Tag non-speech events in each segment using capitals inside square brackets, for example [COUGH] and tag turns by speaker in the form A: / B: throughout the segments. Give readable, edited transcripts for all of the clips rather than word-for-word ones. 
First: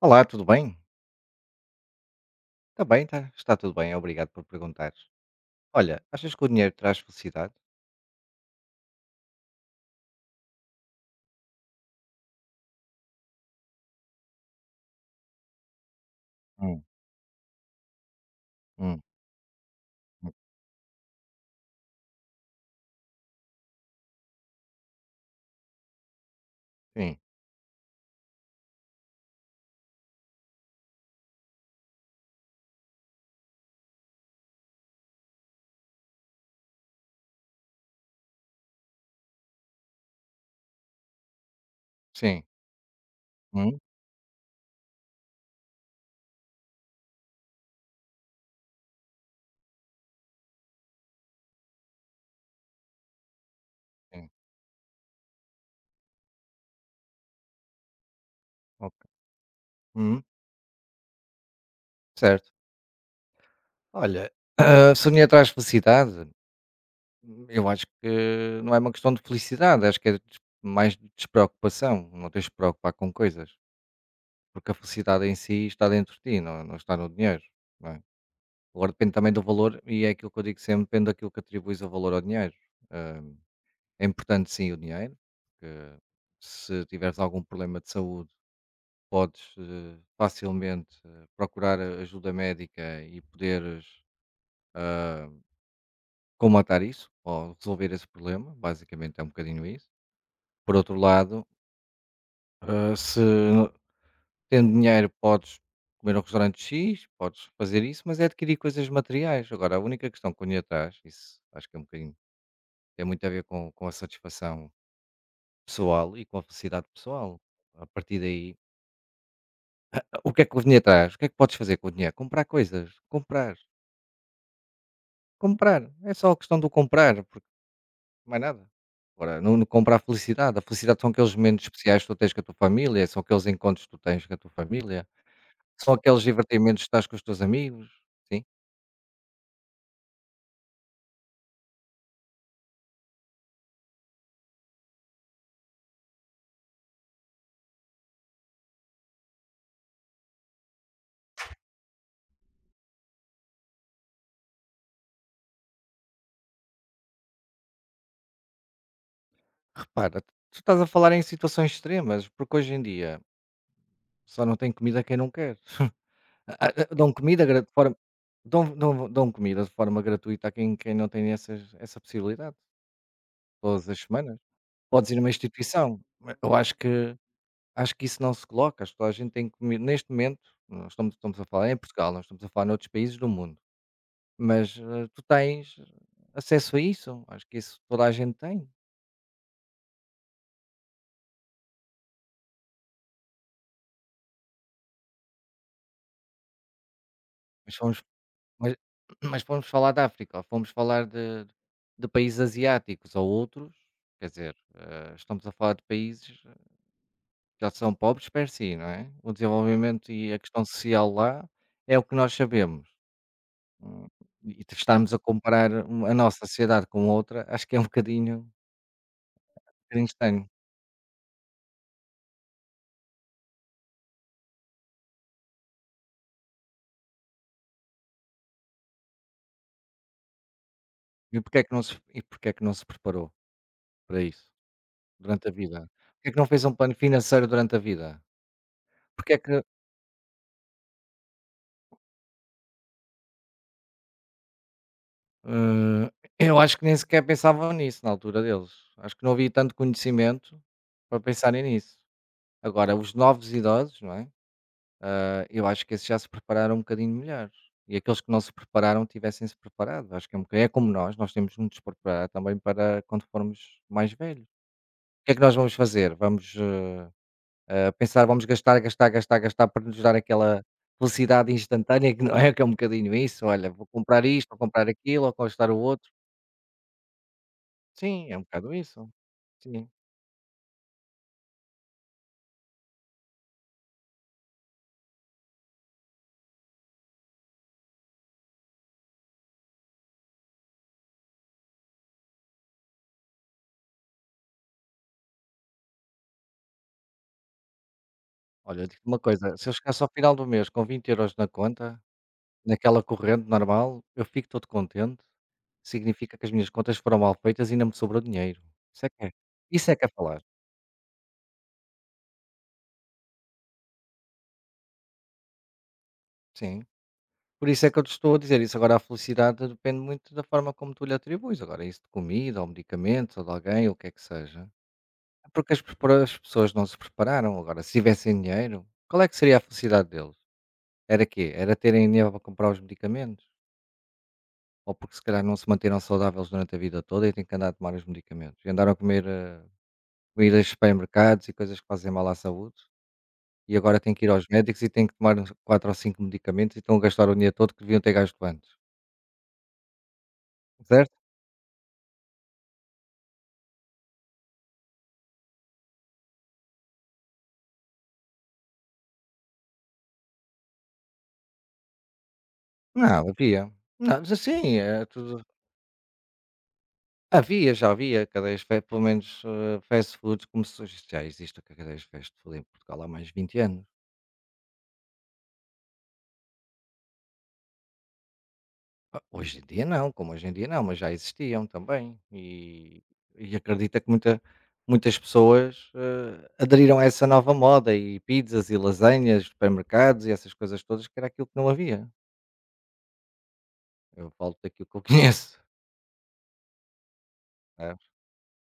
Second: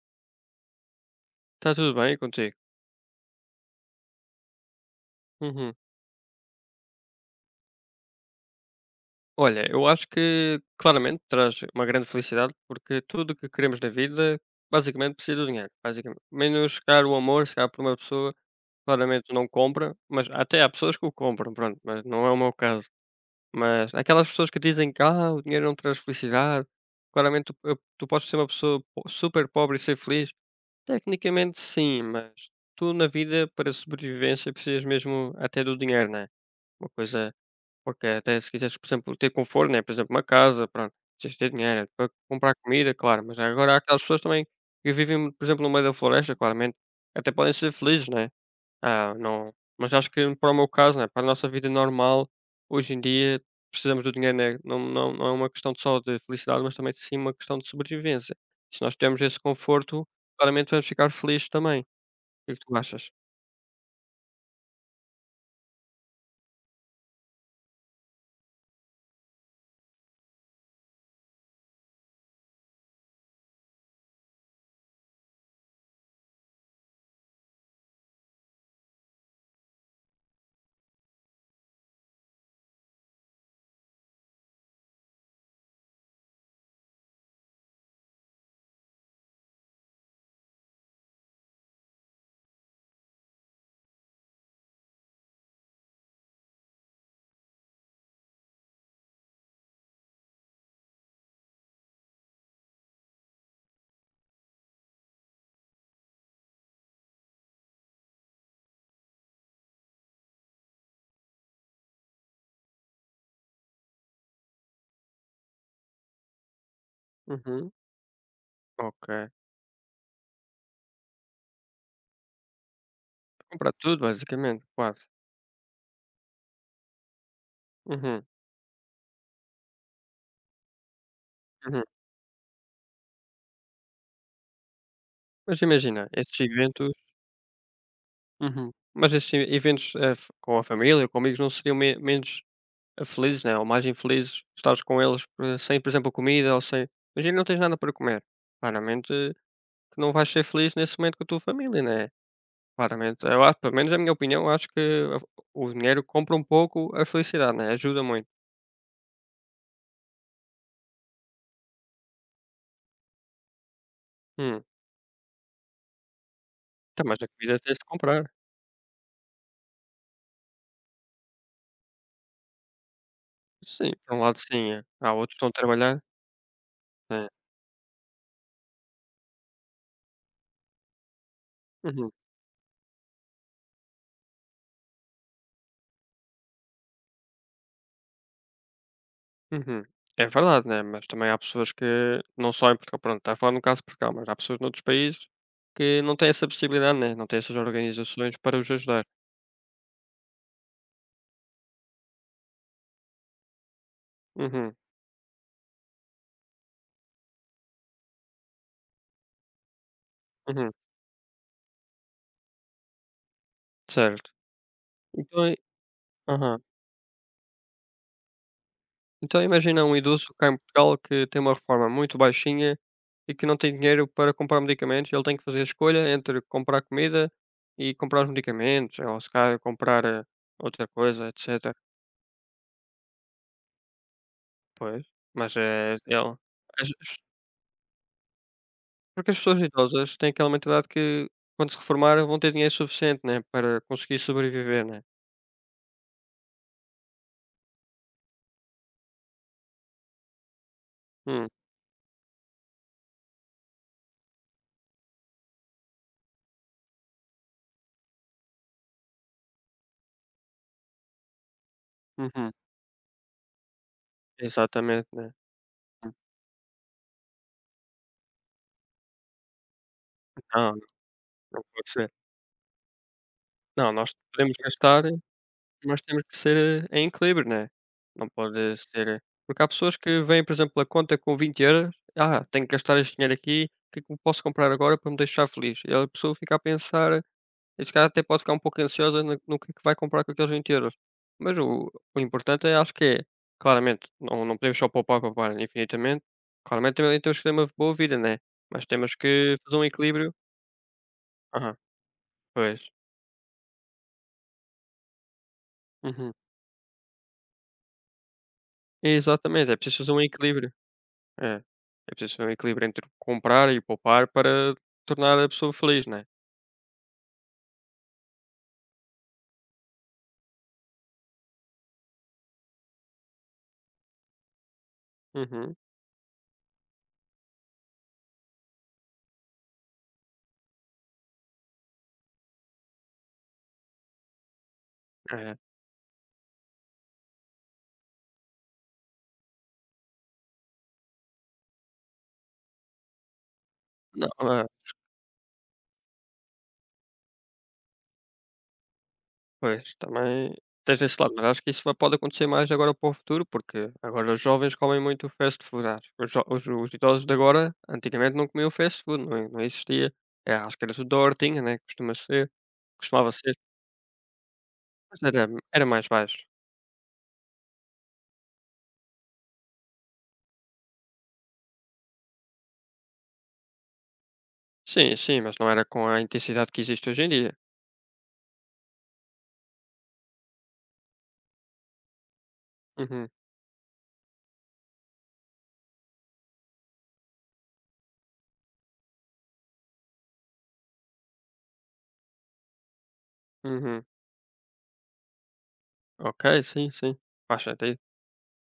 A: Olá, tudo bem?
B: Está tudo bem contigo?
A: Está bem, está tudo bem, obrigado por perguntar.
B: Uhum.
A: Olha, achas que o dinheiro traz felicidade?
B: Olha, eu acho que claramente traz uma grande felicidade, porque tudo o que queremos na vida basicamente precisa do dinheiro, basicamente. Menos se
A: Hum,
B: calhar o amor, se calhar por uma pessoa,
A: hum,
B: claramente não compra, mas
A: hum,
B: até há pessoas que o compram, pronto, mas não é o meu caso. Mas aquelas pessoas que dizem que o dinheiro não traz felicidade,
A: Sim,
B: claramente tu, tu podes ser uma pessoa super pobre e ser feliz. Tecnicamente sim, mas tu na vida para sobrevivência precisas mesmo até do dinheiro, né? Uma coisa. Porque até se quiseres, por exemplo, ter conforto, né, por exemplo, uma casa, pronto, precisas ter dinheiro é para
A: sim,
B: comprar comida, claro, mas agora há
A: hum,
B: aquelas pessoas também que vivem, por exemplo, no meio da floresta, claramente, até podem ser felizes, né? Ah, não, mas acho que para o meu caso, né, para a nossa vida normal, hoje em dia precisamos do
A: sim,
B: dinheiro, né? Não, não, não é uma questão só de felicidade, mas também sim uma questão de sobrevivência. Se
A: ok,
B: nós tivermos esse conforto,
A: hum,
B: claramente vamos ficar felizes também. O
A: certo.
B: que é que tu achas?
A: Olha, [CLEARS THROAT] se o dinheiro traz felicidade, eu acho que não é uma questão de felicidade, acho que é mais de despreocupação, não tens de te preocupar com coisas, porque a felicidade em si está dentro de ti, não, não está no dinheiro, não é? Agora depende também do valor, e é aquilo que eu digo sempre, depende daquilo que atribuis o valor ao dinheiro. ah, É importante sim o dinheiro, porque se tiveres algum problema de saúde, podes facilmente procurar ajuda médica e poderes ah, comatar isso ou resolver esse problema. Basicamente é um bocadinho isso. Por outro lado, se não- tendo dinheiro, podes comer ao restaurante X, podes fazer isso, mas é adquirir coisas materiais. Agora, a única questão que o dinheiro traz, isso acho que é um bocadinho, tem muito a ver com a satisfação pessoal e com a felicidade pessoal.
B: Uhum.
A: A partir daí.
B: Ok.
A: O que é que o dinheiro traz? O que é que podes fazer com o dinheiro? Comprar coisas, comprar,
B: Comprar tudo, basicamente, quase.
A: comprar. É só a questão do comprar, porque
B: Uhum.
A: mais nada. Agora, não comprar felicidade. A felicidade são aqueles momentos
B: Uhum.
A: especiais que tu tens com a tua família, são aqueles encontros que tu tens com a tua família,
B: Mas
A: são
B: imagina,
A: aqueles
B: esses
A: divertimentos que
B: eventos.
A: estás com os teus amigos. Sim.
B: Uhum. Mas esses eventos, f com a família, com amigos, não seriam me menos felizes, né, ou mais infelizes, estares com eles, sem, por exemplo, comida ou sem imagina, não tens nada para comer. Claramente que não vais ser feliz nesse momento com a tua família, né? Claramente, eu a pelo menos é a minha opinião, acho que o o dinheiro compra um pouco a felicidade, né, ajuda muito.
A: Repara, tu estás a falar em situações extremas, porque hoje em dia só não
B: Hum,
A: tem comida quem não quer. [LAUGHS]
B: então,
A: Dão
B: mas a
A: comida
B: comida
A: de
B: se de
A: forma.
B: comprar.
A: Dão comida de forma gratuita a quem não tem essa possibilidade todas
B: Sim,
A: as
B: por um
A: semanas.
B: lado sim,
A: Podes
B: há
A: ir numa
B: outros que estão a
A: instituição.
B: trabalhar.
A: Eu acho que
B: É.
A: acho que isso não se coloca, acho que toda a gente tem que comer neste momento, nós estamos a falar em
B: Uhum.
A: Portugal, não estamos a falar noutros países do mundo, mas, tu tens acesso a isso, acho que isso toda a gente tem.
B: Uhum. É verdade, né, mas também há pessoas que não só em Portugal, pronto, está a falar no caso de Portugal, mas há pessoas noutros países que não têm essa possibilidade, né, não têm essas
A: Mas fomos
B: organizações para os
A: mas
B: ajudar.
A: [CLEARS THROAT] Mas fomos falar da África, ou fomos falar de países asiáticos ou outros, quer dizer,
B: Uhum,
A: estamos a falar de países que já são pobres per si, não é? O desenvolvimento e a questão
B: uhum,
A: social lá é o que nós sabemos. Hum,
B: certo.
A: e estarmos a
B: Então
A: comparar um a nossa
B: aham.
A: sociedade com outra, acho que é um bocadinho
B: Então
A: um
B: imagina um
A: bocadinho
B: idoso cá
A: estranho.
B: em Portugal que tem uma reforma muito baixinha e que não tem dinheiro para comprar medicamentos, ele tem que fazer a escolha entre comprar comida e comprar os medicamentos, ou se calhar comprar, outra coisa,
A: E porque é que
B: etcétera.
A: não se e porque é que não se preparou para isso
B: Pois,
A: durante a
B: mas,
A: vida?
B: é
A: Porque é
B: ele
A: que não fez um
B: as
A: plano financeiro durante a vida?
B: porque
A: Porque é
B: as pessoas
A: que,
B: idosas têm aquela mentalidade que quando se reformarem vão ter dinheiro suficiente, né, para conseguir sobreviver, né.
A: hã, Eu acho que nem sequer pensavam nisso na altura deles. Acho que não havia tanto conhecimento para
B: Hum,
A: pensarem nisso. Agora os novos idosos, não é? Eu acho que esses já se prepararam um bocadinho melhor. E aqueles que não se prepararam tivessem-se preparado. Acho que é um bocadinho é como nós temos de nos preparar
B: uhum,
A: também para quando formos mais velhos. O
B: exatamente,
A: que
B: né.
A: é que nós vamos fazer? Vamos pensar, vamos gastar, gastar, gastar, gastar para nos dar aquela
B: Não,
A: felicidade
B: não pode ser.
A: instantânea que não é que é um bocadinho isso. Olha, vou
B: Não, nós
A: comprar isto,
B: podemos
A: vou comprar
B: gastar,
A: aquilo, ou gastar o
B: mas
A: outro.
B: temos que ser em equilíbrio, né. Não
A: Sim, é um bocado
B: pode ser
A: isso.
B: porque há
A: Sim.
B: pessoas que veem, por exemplo, a conta com 20€: "Ah, tenho que gastar este dinheiro aqui, o que é que me posso comprar agora para me deixar feliz?" E a pessoa fica a pensar. E se calhar até pode ficar um pouco ansiosa no que é que vai comprar com aqueles €20. Mas o importante é acho que é, claramente, não podemos só poupar, poupar infinitamente. Claramente também temos que ter uma boa vida, né,
A: Olha,
B: mas
A: eu digo
B: temos
A: uma coisa,
B: que
A: se eu
B: fazer um
A: chegasse ao
B: equilíbrio,
A: final do mês com 20 € na
B: aham,
A: conta,
B: pois.
A: naquela corrente normal, eu fico todo contente,
B: Uhum.
A: significa que as minhas contas foram mal feitas e ainda me sobrou dinheiro. Isso é que é
B: Exatamente, é
A: isso é
B: preciso
A: que é
B: fazer um
A: falar,
B: equilíbrio. É. É preciso fazer um equilíbrio entre comprar e poupar para tornar a pessoa feliz, né.
A: sim. Por isso é que eu te estou a dizer isso, agora a felicidade depende muito da forma como tu lhe atribuis, agora isso de comida ou medicamentos ou de alguém, ou o que é que seja. É porque
B: Uhum.
A: as pessoas não se prepararam, agora se tivessem dinheiro, qual é que seria a felicidade deles? Era quê? Era terem dinheiro para comprar os medicamentos? Ou porque se calhar não
B: É.
A: se manteram saudáveis durante a vida toda e têm que andar a tomar os medicamentos? E andaram a comer, ir a supermercados e coisas que fazem mal à saúde, e agora têm que
B: Não,
A: ir aos
B: é
A: médicos e têm que tomar uns 4 ou 5 medicamentos e estão a gastar o dinheiro todo que deviam ter gasto antes,
B: pois, também tens esse
A: certo?
B: lado, mas acho que isso vai pode acontecer mais agora para o futuro, porque agora os jovens comem muito fast food. Acho. Os idosos de agora, antigamente não comiam fast food, não, não existia. É, acho que era tudo da hortinha, né? Costuma ser,
A: Não,
B: costumava ser,
A: havia. Não, mas assim, é
B: mas
A: tudo
B: era, mais baixo.
A: havia, já havia cadeias fe pelo menos, fast foods começou já existe cadeias de fast food em Portugal há mais de 20 anos.
B: Sim, sim, mas não era com a intensidade que existe hoje em dia.
A: Ah, hoje em dia não, como hoje em dia não, mas já existiam também. E,
B: Uhum,
A: e acredita que muitas pessoas aderiram a essa nova moda e pizzas e lasanhas, supermercados e essas coisas todas, que era aquilo que não havia.
B: uhum.
A: Eu falo daquilo que eu [LAUGHS] conheço.
B: Ok, sim, sim. Faz sentido.
A: Sabes?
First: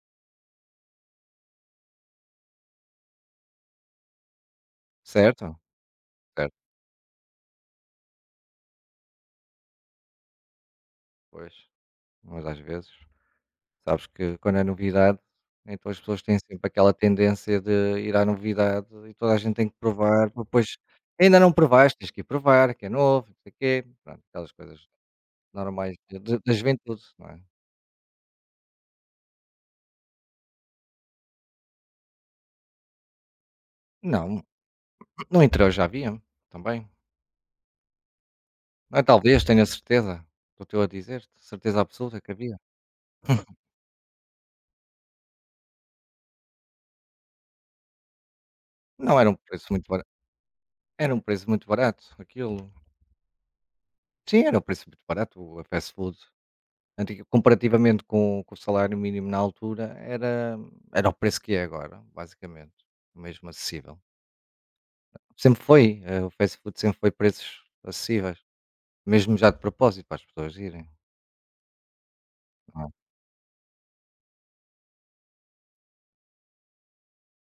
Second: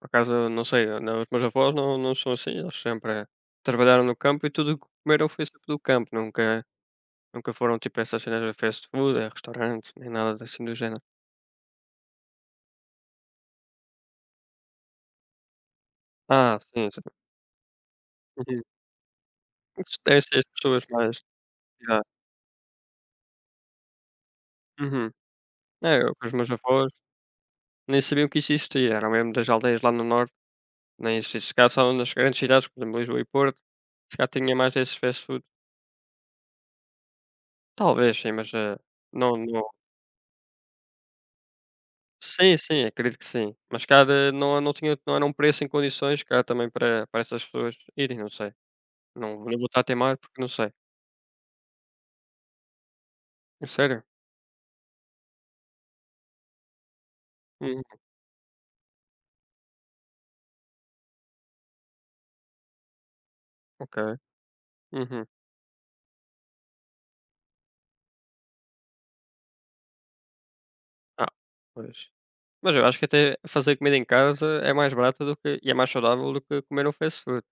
B: Por acaso, não sei, não, os meus avós não, não são assim, eles sempre trabalharam no campo e tudo o que comeram foi
A: Certo?
B: sempre do campo,
A: Certo,
B: nunca. Nunca foram tipo essas cenas de fast food, a restaurantes, nem nada assim do género?
A: pois. Mas às vezes, sabes que quando é novidade, então as pessoas têm
B: Ah,
A: sempre
B: sim,
A: aquela
B: sim.
A: tendência de ir à
B: Uhum.
A: novidade e toda a gente tem que
B: Isso deve
A: provar,
B: ser as
A: depois
B: pessoas mais,
A: ainda não provaste,
B: yeah.
A: tens que ir provar, que é novo, não sei o quê, pronto, aquelas coisas
B: Uhum.
A: normais
B: É, eu
A: de
B: com os
A: de
B: meus
A: da
B: avós
A: juventude, não é?
B: nem sabiam que isso existia, eram mesmo das aldeias lá no norte, nem existia. Se calhar só nas grandes cidades, por exemplo, Lisboa e Porto, se calhar
A: Não,
B: tinha mais desses fast
A: no
B: food.
A: interior já havia, também.
B: Talvez sim, mas,
A: Ah,
B: não
A: talvez, tenho
B: não
A: a certeza, do teu a dizer certeza absoluta que
B: sim,
A: havia.
B: sim, acredito que sim. Mas se não era um preço em condições, se calhar também para essas pessoas irem, não sei.
A: Não era um
B: Não
A: preço
B: vou estar a
A: muito barato
B: teimar, porque não sei.
A: era um preço muito barato aquilo.
B: É sério?
A: Sim, era um preço muito barato o fast food. Antiga
B: Hum,
A: Comparativamente com o salário mínimo na altura, era o preço que é agora, basicamente, mesmo acessível.
B: ok. Uhum.
A: Sempre foi, o fast food sempre foi preços acessíveis, mesmo já de propósito para as pessoas irem,
B: Ah, pois. Mas
A: não
B: eu acho
A: é?
B: que até fazer comida em casa é mais barata do que e é mais saudável do que comer um fast food.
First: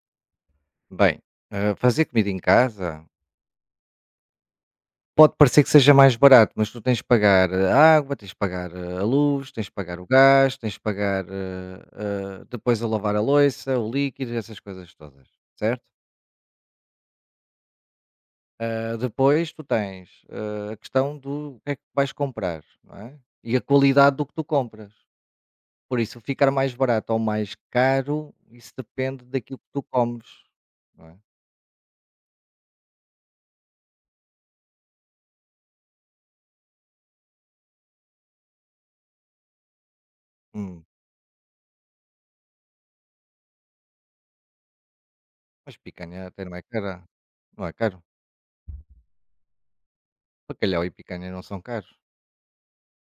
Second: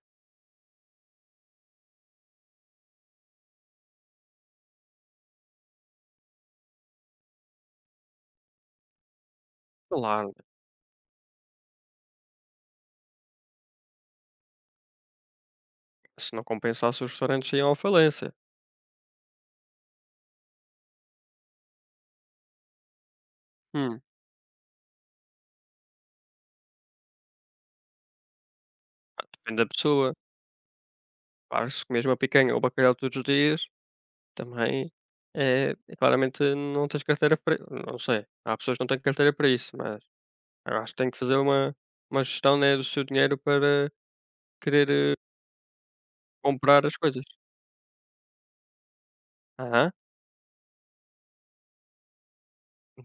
A: Bem, fazer comida em casa pode parecer que seja mais barato, mas tu tens de pagar a água, tens de pagar a luz, tens de pagar o
B: Claro, né,
A: gás, tens de pagar, depois a lavar a louça, o líquido, essas coisas todas, certo?
B: se não compensasse, os restaurantes iam à falência.
A: Depois tu tens, a questão do que é que vais comprar, não é? E a
B: Hum,
A: qualidade do que tu compras. Por isso, ficar mais barato ou mais caro, isso depende daquilo
B: depende
A: que
B: da
A: tu
B: pessoa.
A: comes, não é?
B: Claro, se comes uma picanha ou um bacalhau todos os dias, também é, claramente não tens carteira para... Não sei, há pessoas que não têm carteira para isso, mas eu
A: Hum,
B: acho que tem que fazer uma gestão, né, do seu dinheiro para querer
A: mas picanha até não é
B: comprar as
A: cara,
B: coisas.
A: não é caro?
B: Aham,
A: Bacalhau e picanha não são caros.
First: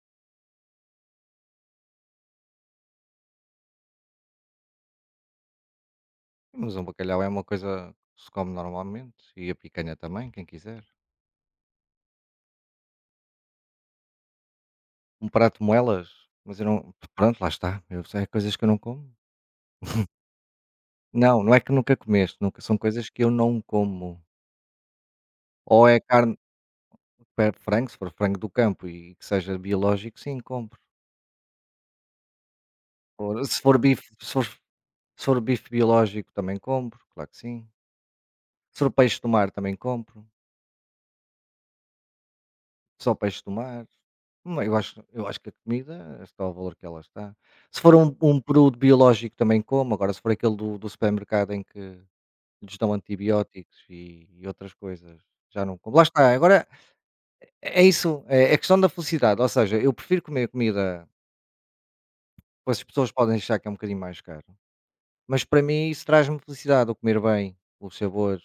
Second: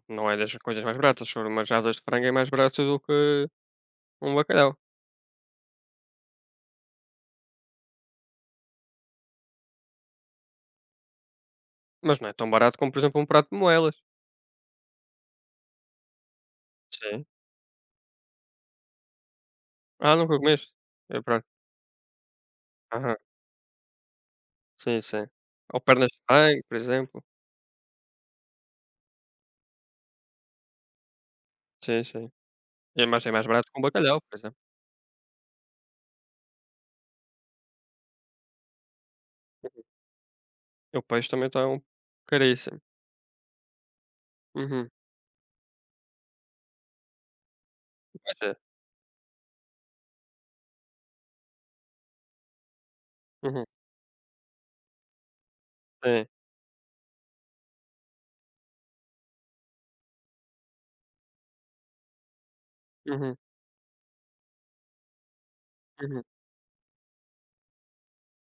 B: não é das coisas mais baratas, se for umas asas de frango é mais barato do que um bacalhau.
A: Mas um bacalhau é uma coisa que se come normalmente e a picanha também, quem quiser.
B: Mas não é tão barato como, por exemplo, um prato de moelas.
A: Um prato de moelas, mas eu não
B: Sim.
A: pronto, lá está. Eu sei coisas que eu não como.
B: Ah, nunca comeste? É,
A: Não,
B: pronto.
A: não é que nunca comeste, nunca são coisas
B: Aham.
A: que eu não como.
B: Sim, sim.
A: Ou
B: Ou
A: é
B: pernas de
A: carne,
B: frango, por exemplo.
A: frango, se for frango do campo e que seja biológico, sim, compro.
B: Sim, sim. É mais é
A: Ou
B: mais
A: se
B: barato
A: for
B: que um
A: bife,
B: bacalhau,
A: se
B: por
A: for,
B: exemplo.
A: se for bife biológico também compro, claro que sim. Se for peixe do mar também
B: Uhum.
A: compro.
B: E o peixe também está um... caríssimo.
A: Só peixe do mar. Não, eu
B: Uhum.
A: acho eu acho que a comida está ao valor que ela está. Se for um
B: Pois
A: um
B: é.
A: produto biológico também como, agora se for aquele do supermercado em que lhes dão
B: Uhum.
A: antibióticos e outras coisas, já não como. Lá
B: Sim.
A: está, agora é isso, é a questão da felicidade, ou seja, eu prefiro comer comida pois as pessoas podem
B: Uhum,
A: achar que é um bocadinho mais caro, mas para mim isso
B: uhum.
A: traz-me felicidade, o comer bem, os sabores.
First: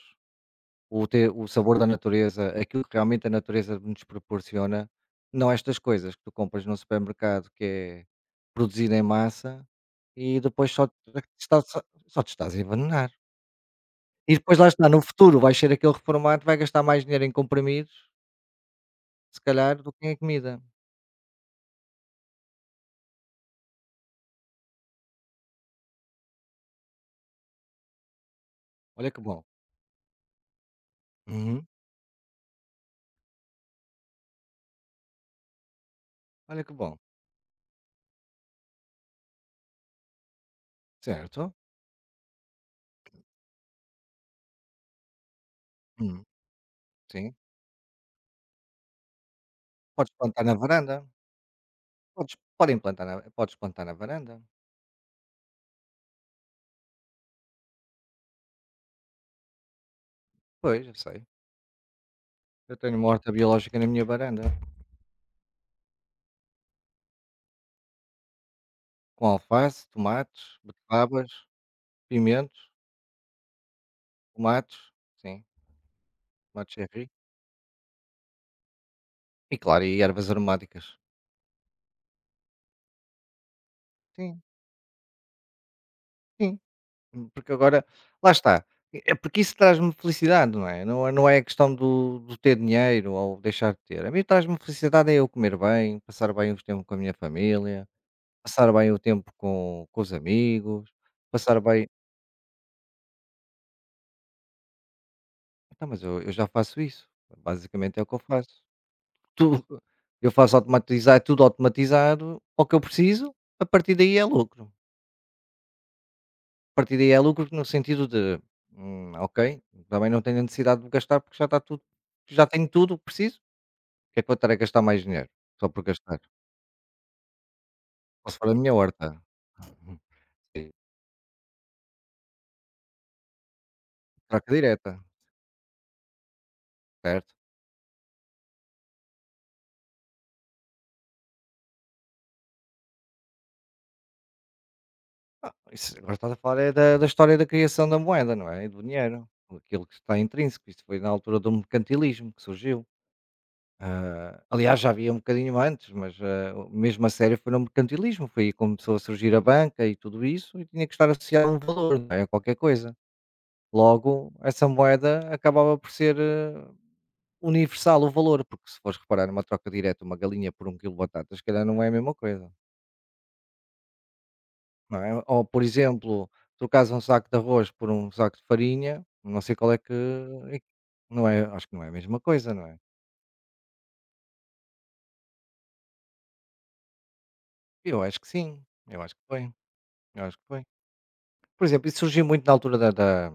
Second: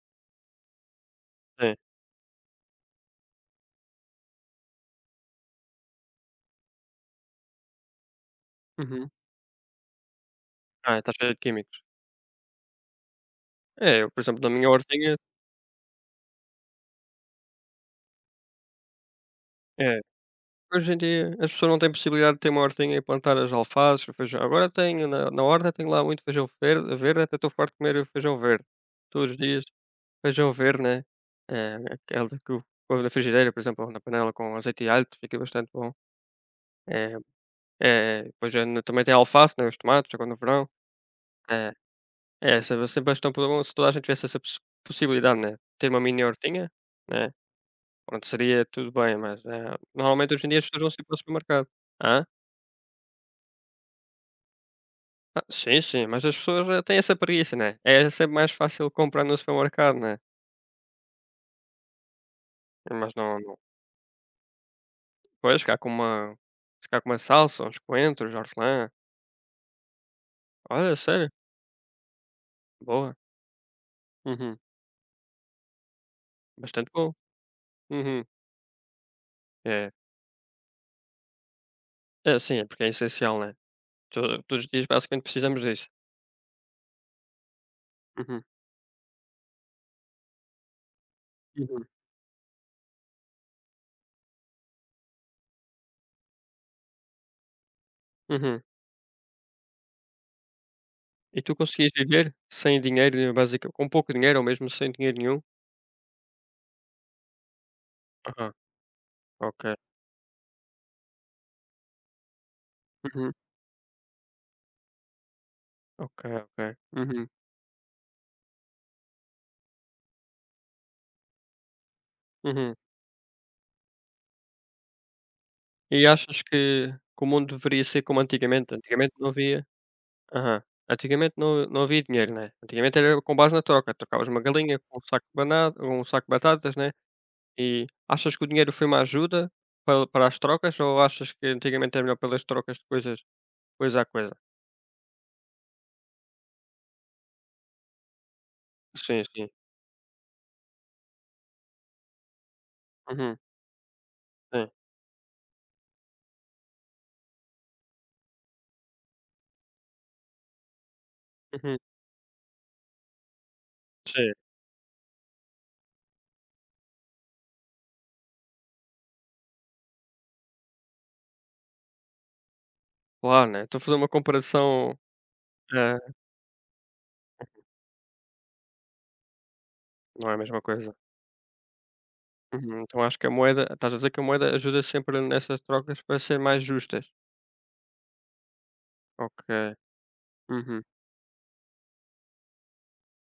A: O
B: Sim.
A: sabor da natureza, aquilo que realmente a natureza nos proporciona, não estas coisas que tu compras no supermercado, que é produzido em
B: Uhum.
A: massa e depois
B: Ah, está cheio de
A: estás só
B: químicos.
A: só te estás a envenenar.
B: É, eu, por
A: E
B: exemplo, na
A: depois lá
B: minha
A: está, no
B: hortinha
A: futuro vais ser aquele reformado que vai gastar mais dinheiro em comprimidos, se calhar, do
B: é...
A: que em comida.
B: Hoje em dia as pessoas não têm possibilidade de ter uma hortinha e plantar as alfaces, o feijão. Agora tenho na horta, tenho lá muito feijão verde verde, até estou farto de comer o feijão verde
A: Olha que
B: todos os
A: bom.
B: dias. Feijão verde, né,
A: Uhum.
B: aquela que o põe na frigideira, por exemplo, ou na panela com azeite e alho, fica bastante bom.
A: Olha que bom.
B: É, depois já na também tem a alface, né, os tomates agora no verão.
A: Certo.
B: Eh, é sempre sempre acho tão bom se toda a gente tivesse essa possibilidade, né, ter uma mini
A: Hum,
B: hortinha, né,
A: sim.
B: pronto, seria tudo bem, mas,
A: Podes
B: normalmente
A: plantar
B: hoje em
A: na
B: dia as pessoas vão
A: varanda.
B: sempre ao supermercado. Hã?
A: Podes plantar na varanda.
B: Ah, sim, sim, mas as pessoas, têm essa preguiça, né, é sempre mais fácil comprar no supermercado, né,
A: Pois, eu sei. Eu tenho uma
B: mas
A: horta
B: não não
A: biológica na minha varanda.
B: pois, cá com uma se cá com uma salsa, uns coentros, hortelã...
A: Com alface, tomates,
B: Olha,
A: beterrabas,
B: sério?
A: pimentos,
B: Boa. Uhum.
A: tomates, sim, tomate
B: Bastante
A: cherry
B: bom. Uhum.
A: e claro,
B: É.
A: e ervas aromáticas.
B: É, sim, é porque é essencial, né?
A: Sim,
B: Todos os dias basicamente precisamos disso.
A: sim, porque agora lá
B: Uhum.
A: está, é porque isso traz-me felicidade, não é? Não é a questão
B: Uhum.
A: do ter dinheiro ou deixar de ter. A mim traz-me felicidade é eu comer bem, passar bem o tempo com a minha família,
B: Uhum.
A: passar bem o tempo com os amigos,
B: E tu
A: passar bem
B: conseguias viver sem dinheiro, com pouco dinheiro ou mesmo sem dinheiro nenhum?
A: então, mas eu já faço isso, basicamente é o que eu
B: Aham.
A: faço.
B: Ok.
A: Tu Eu faço automatizar, é tudo automatizado, ao que eu
B: Uhum.
A: preciso, a partir daí é lucro.
B: Ok,
A: A
B: ok.
A: partir daí é
B: Uhum.
A: lucro no sentido de, ok, também não tenho a necessidade de gastar porque já está tudo, já tenho
B: Uhum.
A: tudo o que preciso, porque é que vou estar a gastar mais dinheiro? Só por
B: E
A: gastar.
B: achas que, o mundo deveria ser como
A: Posso for a minha
B: antigamente?
A: horta.
B: Antigamente não havia.
A: [LAUGHS]
B: Aham.
A: Sim,
B: Antigamente não havia dinheiro, né? Antigamente era com base na troca. Trocavas uma
A: troca
B: galinha com
A: direta,
B: um saco de, banana, um saco de batatas, né?
A: certo?
B: E achas que o dinheiro foi uma ajuda pa para as trocas ou achas que antigamente era melhor pelas trocas de coisa a coisa?
A: Isso, agora estás a falar é da história da criação da moeda, não é? E do
B: Sim,
A: dinheiro,
B: sim.
A: aquilo que está intrínseco. Isto foi na altura do mercantilismo que surgiu.
B: Uhum,
A: Ah,
B: sim.
A: aliás, já havia um bocadinho antes, mas mesmo a série foi no mercantilismo, foi aí que começou a surgir a banca e tudo isso, e tinha que estar associado a um
B: Uhum,
A: valor, não é? A qualquer coisa. Logo,
B: sim.
A: essa moeda acabava por ser universal o valor, porque se fores reparar numa troca direta uma galinha por um quilo de batatas, se calhar não é a mesma coisa,
B: Claro, né, estou a fazer uma comparação,
A: não é? Ou, por
B: eh,
A: exemplo, trocas um saco de arroz por um saco de farinha, não sei qual é que...
B: não é a
A: é
B: mesma
A: que-
B: coisa.
A: Não é, acho que não é a mesma coisa, não é?
B: Uhum, então acho que a moeda estás a dizer que a moeda ajuda sempre nessas trocas para ser mais justas.
A: Eu acho que sim, eu acho que
B: Ok.
A: foi, eu acho que foi.
B: Uhum,
A: Por exemplo, isso surgiu muito na altura da da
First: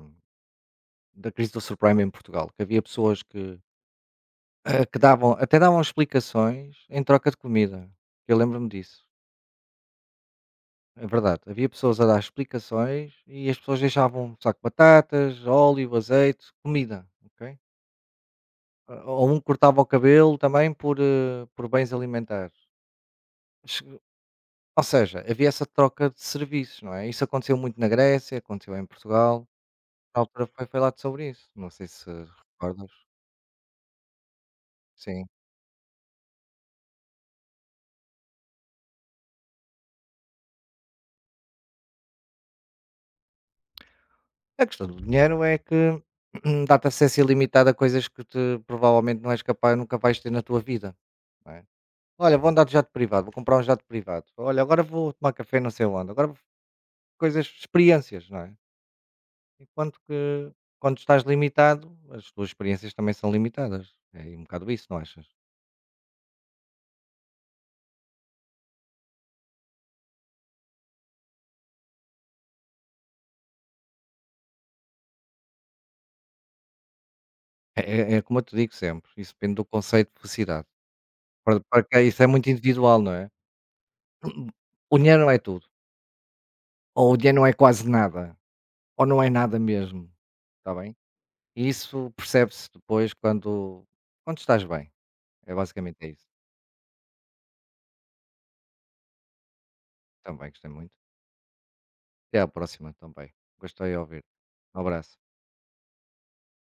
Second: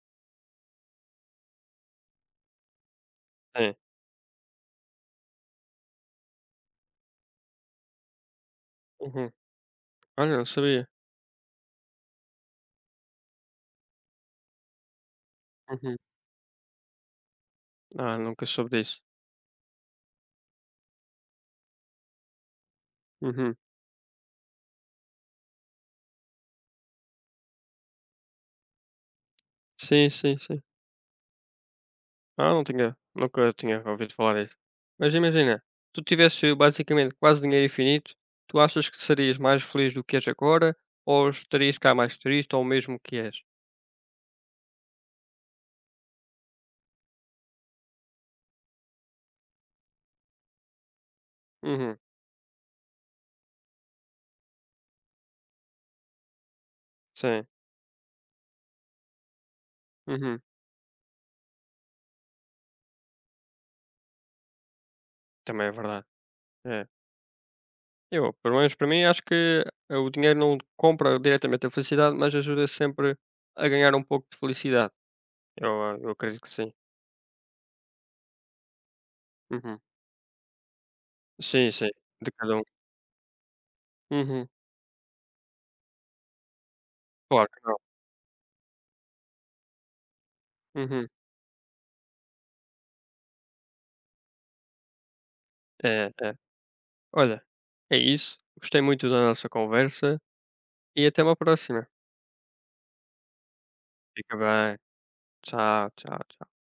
A: da crise do subprime em Portugal, que havia pessoas que,
B: sim.
A: ah, que davam até davam explicações em troca de comida. Eu lembro-me disso,
B: Uhum. Olha, não sabia.
A: é verdade. Havia pessoas a dar explicações e as pessoas deixavam um saco de batatas, óleo,
B: Uhum.
A: azeite, comida, ok?
B: Ah, nunca soube
A: Ah,
B: disso.
A: ou um cortava o cabelo também por bens alimentares.
B: Uhum.
A: Che Ou seja, havia essa troca de serviços, não é? Isso aconteceu muito na Grécia, aconteceu em Portugal,
B: Sim,
A: na
B: sim,
A: altura
B: sim.
A: foi falado sobre isso, não sei se
B: Ah, não
A: recordas.
B: tinha nunca tinha ouvido falar disso. Mas
A: Sim.
B: imagina, tu tivesse basicamente quase dinheiro infinito, tu achas que serias mais feliz do que és agora? Ou estarias cá mais triste, ou mesmo que és?
A: A questão do dinheiro é que [CLEARS THROAT] dá-te acesso ilimitado a coisas que te, provavelmente não és capaz, nunca vais ter na tua vida, não é?
B: Uhum,
A: Olha, vou andar de jato privado, vou comprar um jato privado. Olha, agora vou tomar café não sei onde. Agora
B: sim.
A: coisas, experiências, não é? Enquanto que
B: Uhum,
A: quando estás limitado, as tuas experiências também são limitadas. É um bocado isso, não achas?
B: também é verdade. É. Eu, pelo menos para mim, acho que o dinheiro não compra diretamente a felicidade, mas ajuda sempre a ganhar um pouco de felicidade. Eu acredito que sim.
A: É, é como eu te digo sempre, isso depende do
B: Uhum.
A: conceito de felicidade.
B: Sim, sim.
A: Isso é
B: De
A: muito
B: cada um.
A: individual, não é?
B: Uhum.
A: [CLEARS THROAT] O dinheiro não é tudo. Ou o dinheiro não
B: Claro
A: é
B: que não.
A: quase nada. Ou não é nada mesmo, está bem?
B: Uhum.
A: E isso percebe-se depois quando estás bem, basicamente, é
B: É,
A: isso.
B: é. Olha, é isso. Gostei muito da nossa conversa
A: Também gostei muito.
B: e até uma próxima.
A: Até à próxima também. Gostei de ouvir.
B: Fica bem.
A: Um abraço.
B: Tchau, tchau, tchau.